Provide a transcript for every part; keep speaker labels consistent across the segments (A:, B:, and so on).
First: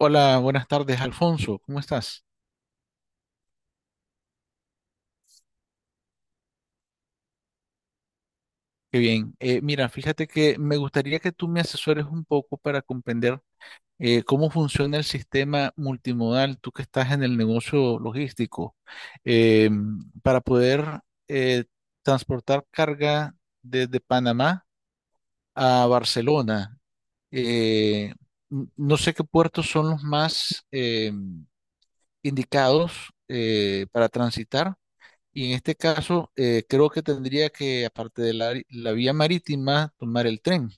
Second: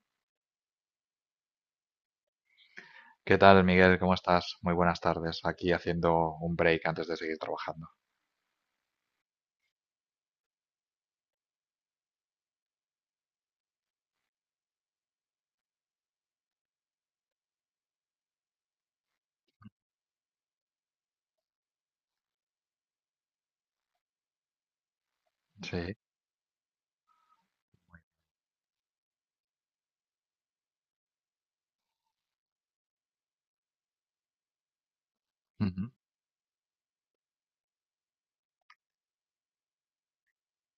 A: Hola, buenas tardes, Alfonso. ¿Cómo estás?
B: ¿Qué tal, Miguel? ¿Cómo estás? Muy buenas tardes. Aquí haciendo un break antes de seguir trabajando.
A: Qué bien. Mira, fíjate que me gustaría que tú me asesores un poco para comprender cómo funciona el sistema multimodal, tú que estás en el negocio logístico, eh, para poder eh, transportar carga desde Panamá a
B: Sí.
A: Barcelona. Eh, no sé qué puertos son los más indicados para transitar. Y en este
B: Ujú.
A: caso, creo que tendría que, aparte de la vía marítima, tomar el tren.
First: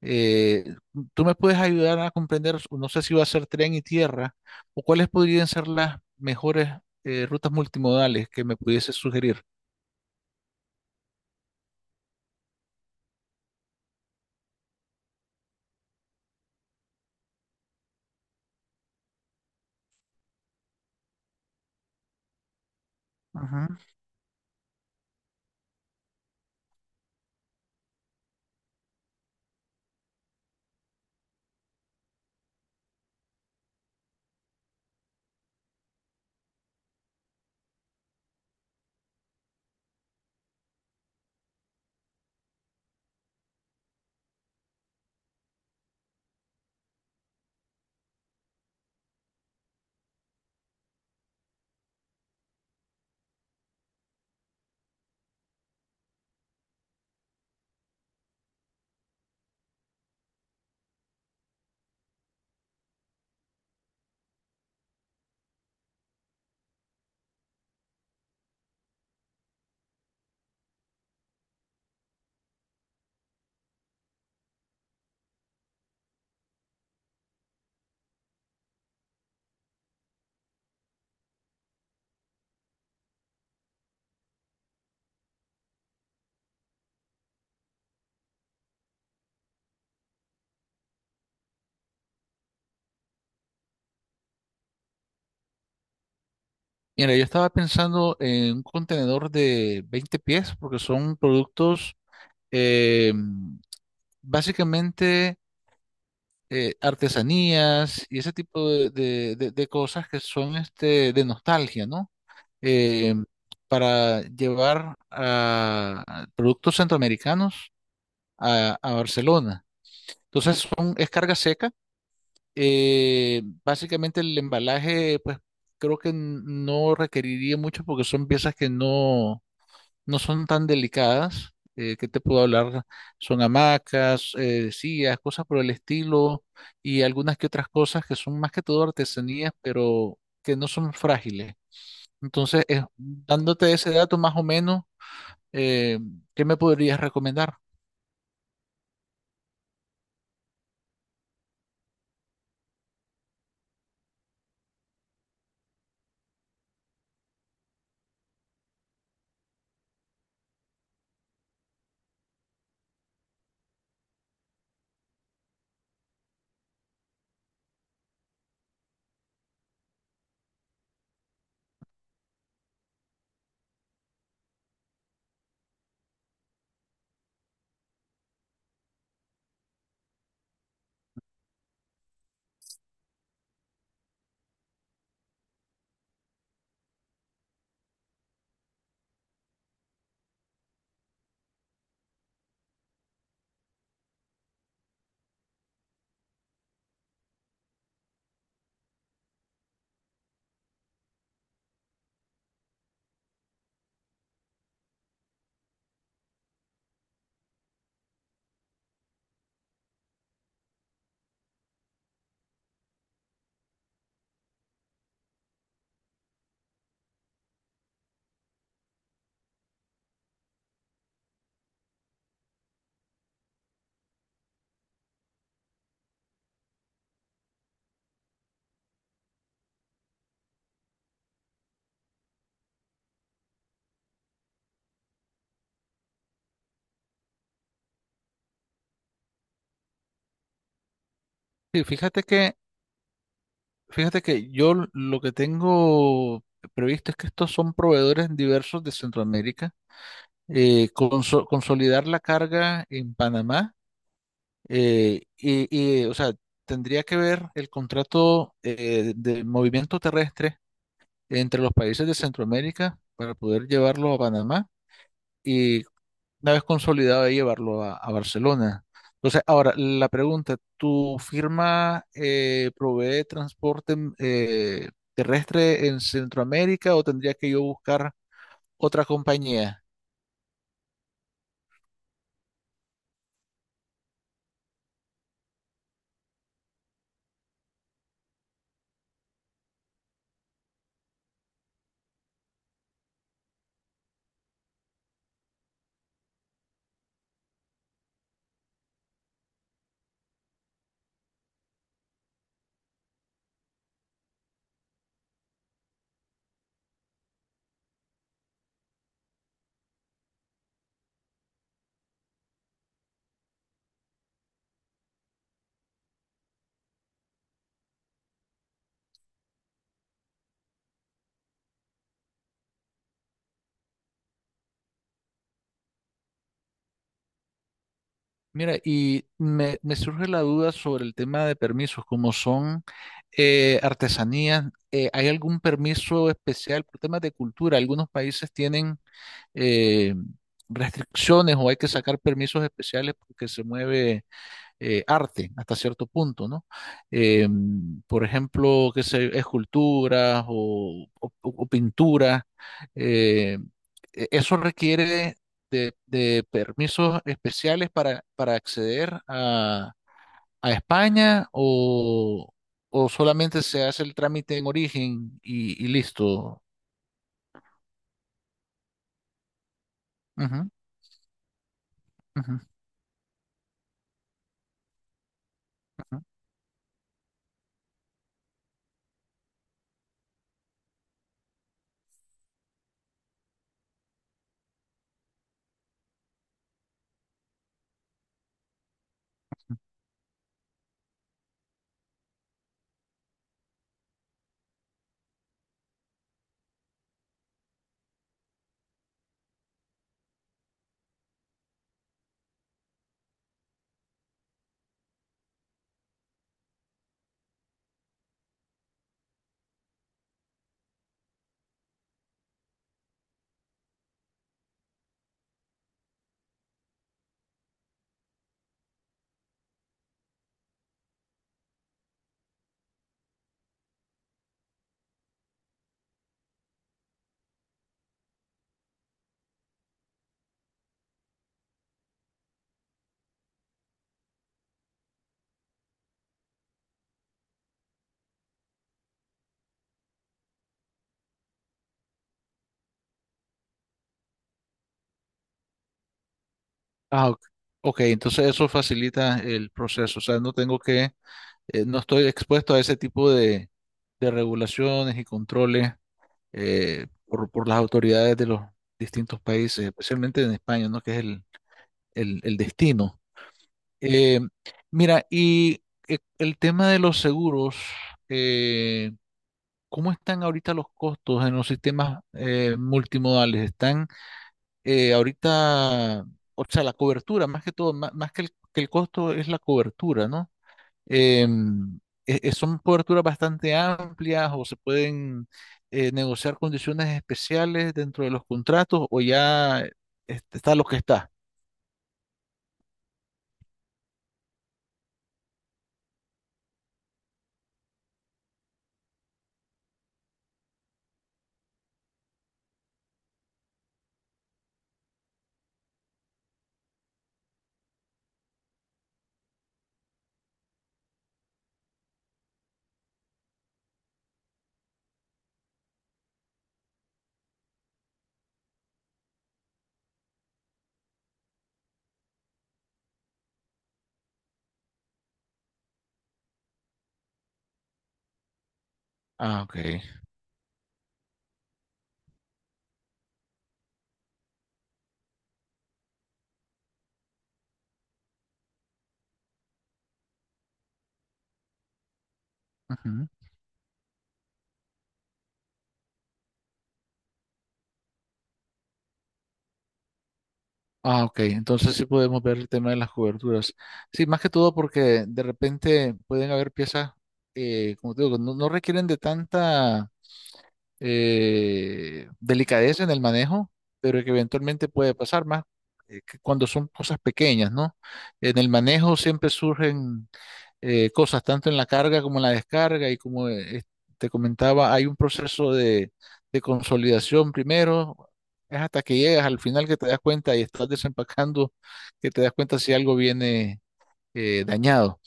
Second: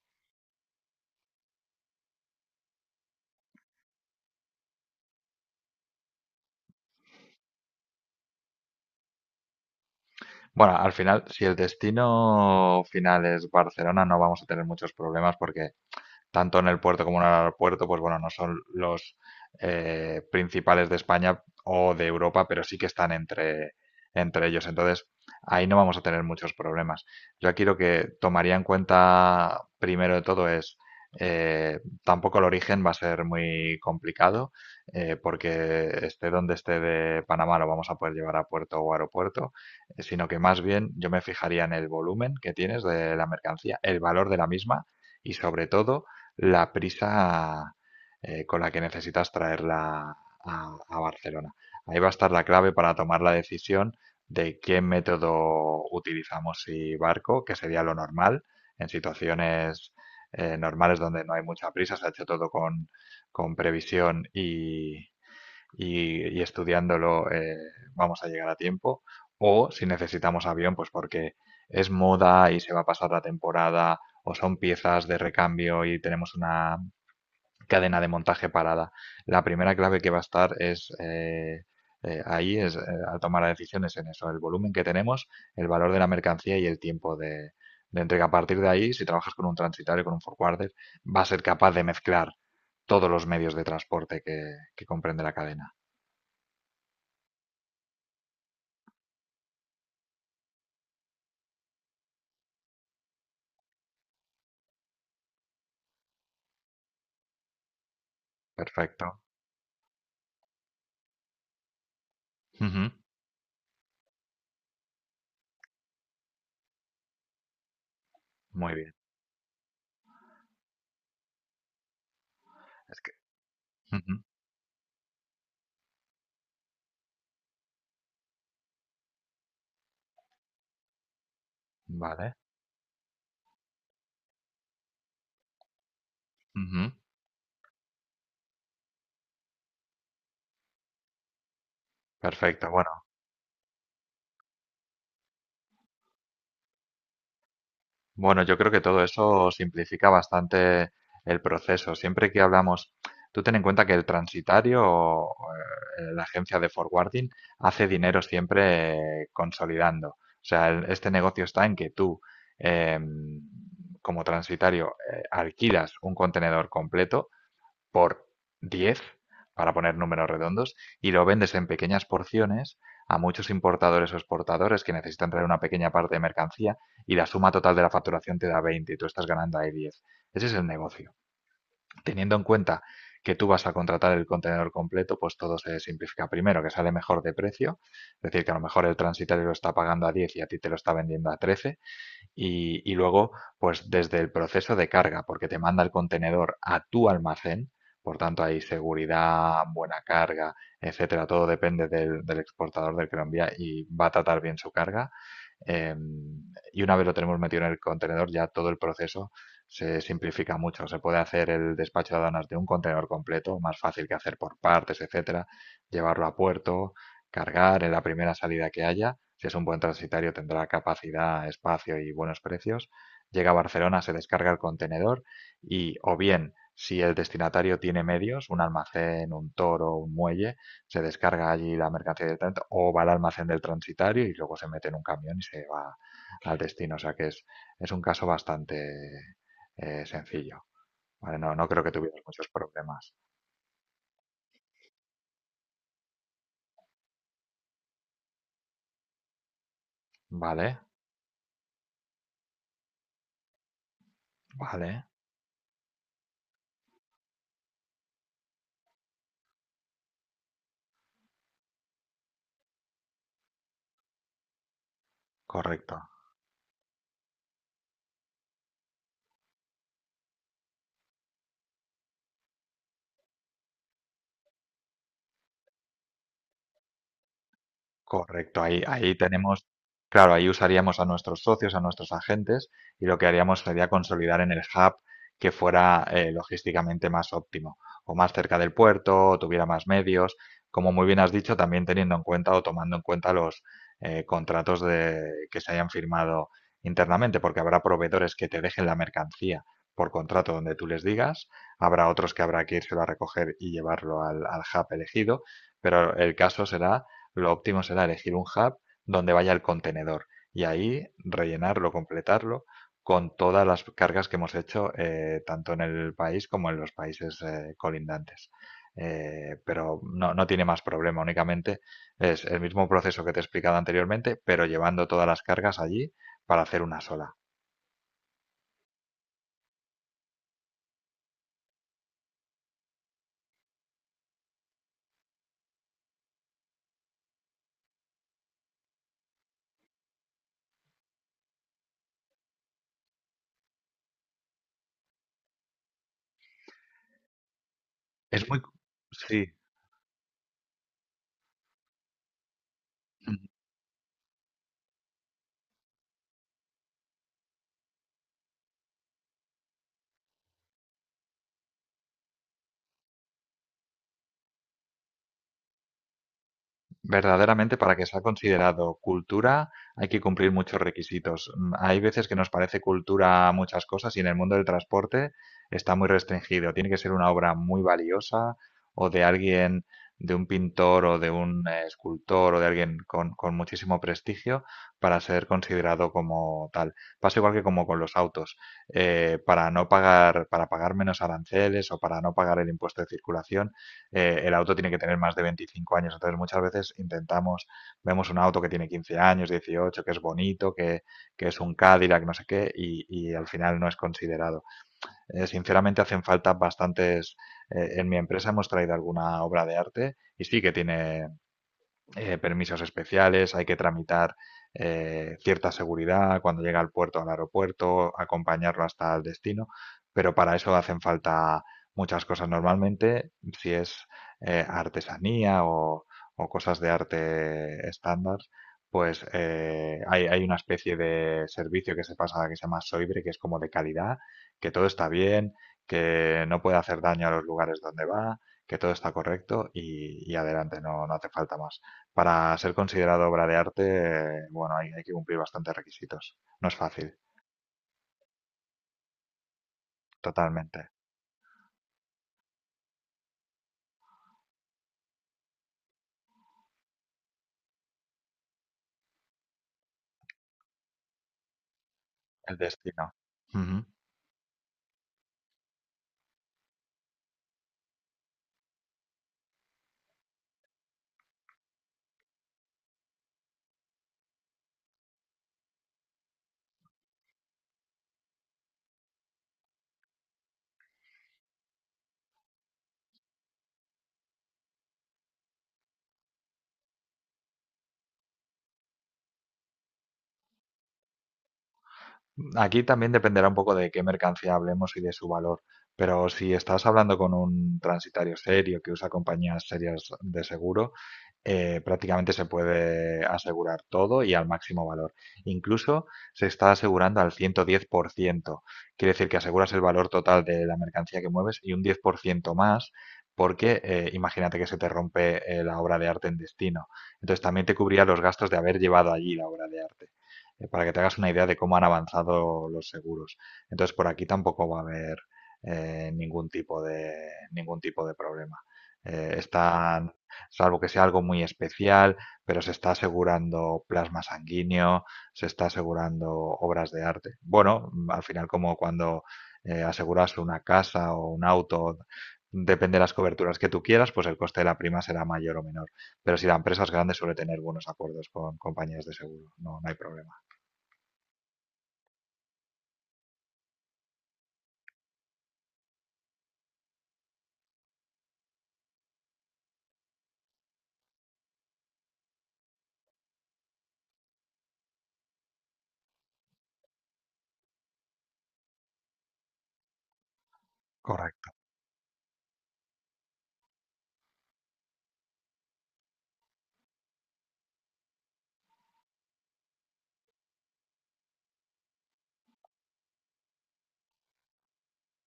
A: Eh, ¿Tú me puedes ayudar a comprender, no sé si va a ser tren y tierra, o cuáles podrían ser las mejores rutas multimodales que me pudiese sugerir?
B: Bueno, al final, si el destino final es Barcelona, no vamos a tener muchos problemas porque tanto en el puerto como en el aeropuerto, pues bueno, no son los principales de España o de Europa, pero sí que están entre,
A: Ujú.
B: entre ellos. Entonces, ahí no vamos a tener muchos problemas. Yo aquí lo que tomaría en cuenta primero de todo es, tampoco el origen va a ser muy complicado, porque esté donde esté de Panamá lo vamos a poder llevar a puerto o aeropuerto, sino que más bien yo me fijaría en el volumen que tienes de la mercancía, el valor de la misma y sobre todo la prisa con la que necesitas traerla a Barcelona. Ahí va a estar la clave para tomar la decisión de qué método utilizamos y barco, que sería lo normal en situaciones normales donde no hay mucha prisa, se ha hecho todo con previsión y estudiándolo, vamos a llegar a tiempo. O si necesitamos avión, pues porque es moda y se va a pasar la temporada o son piezas de recambio y tenemos una cadena de montaje parada. La primera clave que va a estar es ahí es Al tomar las decisiones en eso, el volumen que tenemos, el valor de la mercancía y el tiempo de entrega. A partir de ahí, si trabajas con un transitario, con un forwarder, va a ser capaz de mezclar todos los medios de transporte que comprende la cadena.
A: Mira, yo estaba pensando en un contenedor de 20 pies, porque son productos eh, básicamente artesanías y ese tipo de,
B: Perfecto.
A: de cosas que son este, de nostalgia, ¿no?
B: Ujú.
A: eh, para llevar a productos centroamericanos
B: Muy
A: a
B: bien.
A: Barcelona. Entonces es carga seca.
B: Es que
A: Básicamente
B: Ujú.
A: el embalaje, pues creo que no requeriría mucho porque son piezas que no, no son tan delicadas. ¿Qué te
B: Vale.
A: puedo hablar? Son hamacas, sillas, cosas por el estilo
B: Ujú.
A: y algunas que otras cosas que son más que todo artesanías, pero que no son frágiles. Entonces,
B: Perfecto, bueno.
A: dándote ese dato más o menos, eh, ¿qué me podrías recomendar?
B: Bueno, yo creo que todo eso simplifica bastante el proceso. Siempre que hablamos tú ten en cuenta que el transitario o la agencia de forwarding hace dinero siempre consolidando. O sea, este negocio está en que tú, em, como transitario, alquilas un contenedor completo por 10 para poner números redondos, y lo vendes en pequeñas porciones a muchos importadores o exportadores que necesitan traer una pequeña parte de mercancía y la suma total de la facturación te da 20 y tú estás ganando ahí 10. Ese es el negocio. Teniendo en cuenta que tú vas a contratar el contenedor completo, pues todo se simplifica. Primero, que sale mejor de precio, es decir, que a lo mejor el transitario lo está pagando a 10 y a ti te lo está vendiendo a 13 y luego, pues desde el proceso de carga, porque te manda el contenedor a tu almacén, por tanto hay seguridad, buena carga, etcétera, todo depende del, del exportador del que lo envía y va a tratar bien su carga. Eh, y una vez lo tenemos metido en el contenedor, ya todo el proceso se simplifica mucho. Se puede hacer el despacho de aduanas de un contenedor completo, más fácil que hacer por partes, etcétera, llevarlo a puerto, cargar en la primera salida que haya. Si es un buen transitario, tendrá capacidad, espacio y buenos precios. Llega a Barcelona, se descarga el contenedor y o bien si el destinatario tiene medios, un almacén, un toro, un muelle, se descarga allí la mercancía directamente o va al almacén del transitario y luego se mete en un camión y se va al destino. O sea que es un caso bastante sencillo. ¿Vale? No, no creo
A: Sí,
B: que tuvieras muchos problemas.
A: fíjate que yo lo que tengo previsto es que estos son proveedores diversos de Centroamérica.
B: Vale,
A: Consolidar la carga en Panamá
B: vale,
A: o sea, tendría que ver el contrato de movimiento terrestre entre los países de Centroamérica para poder llevarlo a Panamá
B: correcto.
A: una vez consolidado de llevarlo a Barcelona. Entonces, ahora la pregunta, ¿tu firma provee transporte terrestre en Centroamérica o tendría que yo buscar
B: Correcto, ahí,
A: otra
B: ahí tenemos,
A: compañía?
B: claro, ahí usaríamos a nuestros socios, a nuestros agentes, y lo que haríamos sería consolidar en el hub que fuera logísticamente más óptimo, o más cerca del puerto, o tuviera más medios, como muy bien has dicho, también teniendo en cuenta o tomando en cuenta los contratos de, que se hayan firmado internamente, porque habrá proveedores que te dejen la mercancía por contrato donde tú les digas, habrá otros que habrá que írselo a recoger y llevarlo al hub elegido, pero el caso será lo óptimo será elegir un hub donde vaya el contenedor y ahí rellenarlo, completarlo con todas las cargas que hemos hecho tanto en el país como en los países colindantes. Pero no, no tiene más problema, únicamente es el mismo proceso que te he explicado anteriormente, pero llevando todas las cargas allí para hacer una sola.
A: Mira, y me surge la duda sobre el tema de permisos, como son artesanías, ¿hay algún permiso especial por temas de cultura? Algunos países tienen eh, restricciones o hay que sacar permisos especiales porque se mueve arte hasta cierto punto, ¿no? Eh, por
B: Es muy...
A: ejemplo, qué sé,
B: Sí.
A: esculturas o pinturas, eh, eso requiere de permisos especiales para acceder a España o solamente se hace el trámite en origen y listo.
B: Verdaderamente, para que sea considerado cultura hay que cumplir
A: Ujú,
B: muchos requisitos. Hay veces que nos
A: ujú,
B: parece cultura muchas cosas y en el mundo del transporte está muy
A: ujú.
B: restringido. Tiene que ser una obra muy valiosa o de alguien, de un pintor o de un escultor o de alguien con muchísimo prestigio para ser considerado como tal. Pasa igual que como con los autos. Para no pagar, para pagar menos aranceles o para no pagar el impuesto de circulación, el auto tiene que tener más de 25 años. Entonces, muchas veces intentamos, vemos un auto que tiene 15 años, 18, que es bonito, que es un Cadillac, no sé qué, y al final no es considerado. Sinceramente, hacen falta bastantes. En mi empresa hemos traído alguna obra de arte y sí que tiene permisos especiales, hay que tramitar cierta seguridad cuando llega al puerto, al aeropuerto, acompañarlo hasta el destino, pero para eso hacen falta muchas cosas. Normalmente, si es artesanía o cosas de arte estándar, pues hay, hay una especie de servicio que se pasa que se llama Soibre, que es como de calidad, que todo está bien, que no puede hacer daño a los lugares donde va, que todo está correcto y adelante, no, no hace falta más. Para ser considerado obra de arte, bueno, hay que cumplir bastantes requisitos. No es fácil,
A: Ah, ok. Ok, entonces eso facilita el proceso, o sea, no tengo
B: totalmente.
A: que no estoy expuesto a ese tipo de regulaciones y controles por las autoridades de los distintos países, especialmente en España, ¿no? Que es el
B: El destino.
A: destino.
B: Ujú.
A: Eh, mira, y el tema de los seguros, eh, ¿cómo están ahorita los costos en los sistemas multimodales? ¿Están ahorita, o sea, la cobertura, más que todo, más, que que el costo es la cobertura, ¿no? eh, ¿son coberturas bastante amplias o se pueden negociar condiciones especiales dentro de los contratos o ya este, está lo que está?
B: Aquí también dependerá un poco de qué mercancía hablemos y de su valor, pero si estás hablando con un transitario serio que usa compañías serias de seguro, prácticamente se puede asegurar todo y al máximo valor. Incluso se está asegurando al 110%. Quiere decir que aseguras el valor total de la mercancía que mueves y un 10% más porque imagínate que se te rompe la obra de arte en destino. Entonces también te cubría los gastos de haber llevado allí la obra de arte, para que te hagas una idea de cómo han avanzado los seguros. Entonces, por aquí tampoco va a haber eh, ningún tipo de, ningún tipo de problema.
A: Ah, ok.
B: Están, salvo que sea algo muy especial, pero se está asegurando plasma sanguíneo, se está asegurando obras de arte. Bueno, al final como cuando aseguras una casa o un auto, depende de las
A: Ujú.
B: coberturas que tú quieras, pues el coste de la prima será mayor o menor. Pero si la empresa es grande suele tener buenos acuerdos con compañías de seguro, no, no hay problema.
A: Ah, ok. Entonces sí podemos ver el tema de las coberturas. Sí, más que todo porque de repente pueden haber piezas, como te digo, no, no requieren de tanta delicadeza en el manejo, pero que eventualmente puede pasar más que cuando son cosas pequeñas, ¿no? En el manejo siempre surgen cosas,
B: Correcto,
A: tanto en la carga como en la descarga, y como te comentaba, hay un proceso de consolidación primero. Es hasta que llegas al final que te das cuenta y estás desempacando, que te das cuenta si algo viene dañado.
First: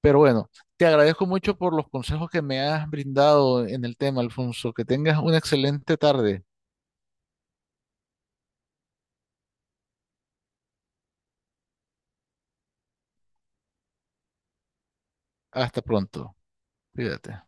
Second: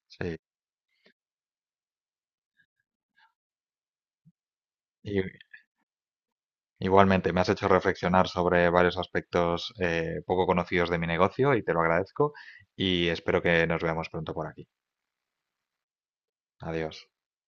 A: Pero
B: sí.
A: bueno, te agradezco mucho por los consejos que me has brindado en el tema, Alfonso. Que tengas
B: Y-
A: una excelente tarde.
B: igualmente, me has hecho reflexionar sobre varios aspectos poco conocidos de mi negocio y te lo agradezco y espero que nos veamos pronto por aquí.
A: Hasta pronto.
B: Adiós.
A: Cuídate.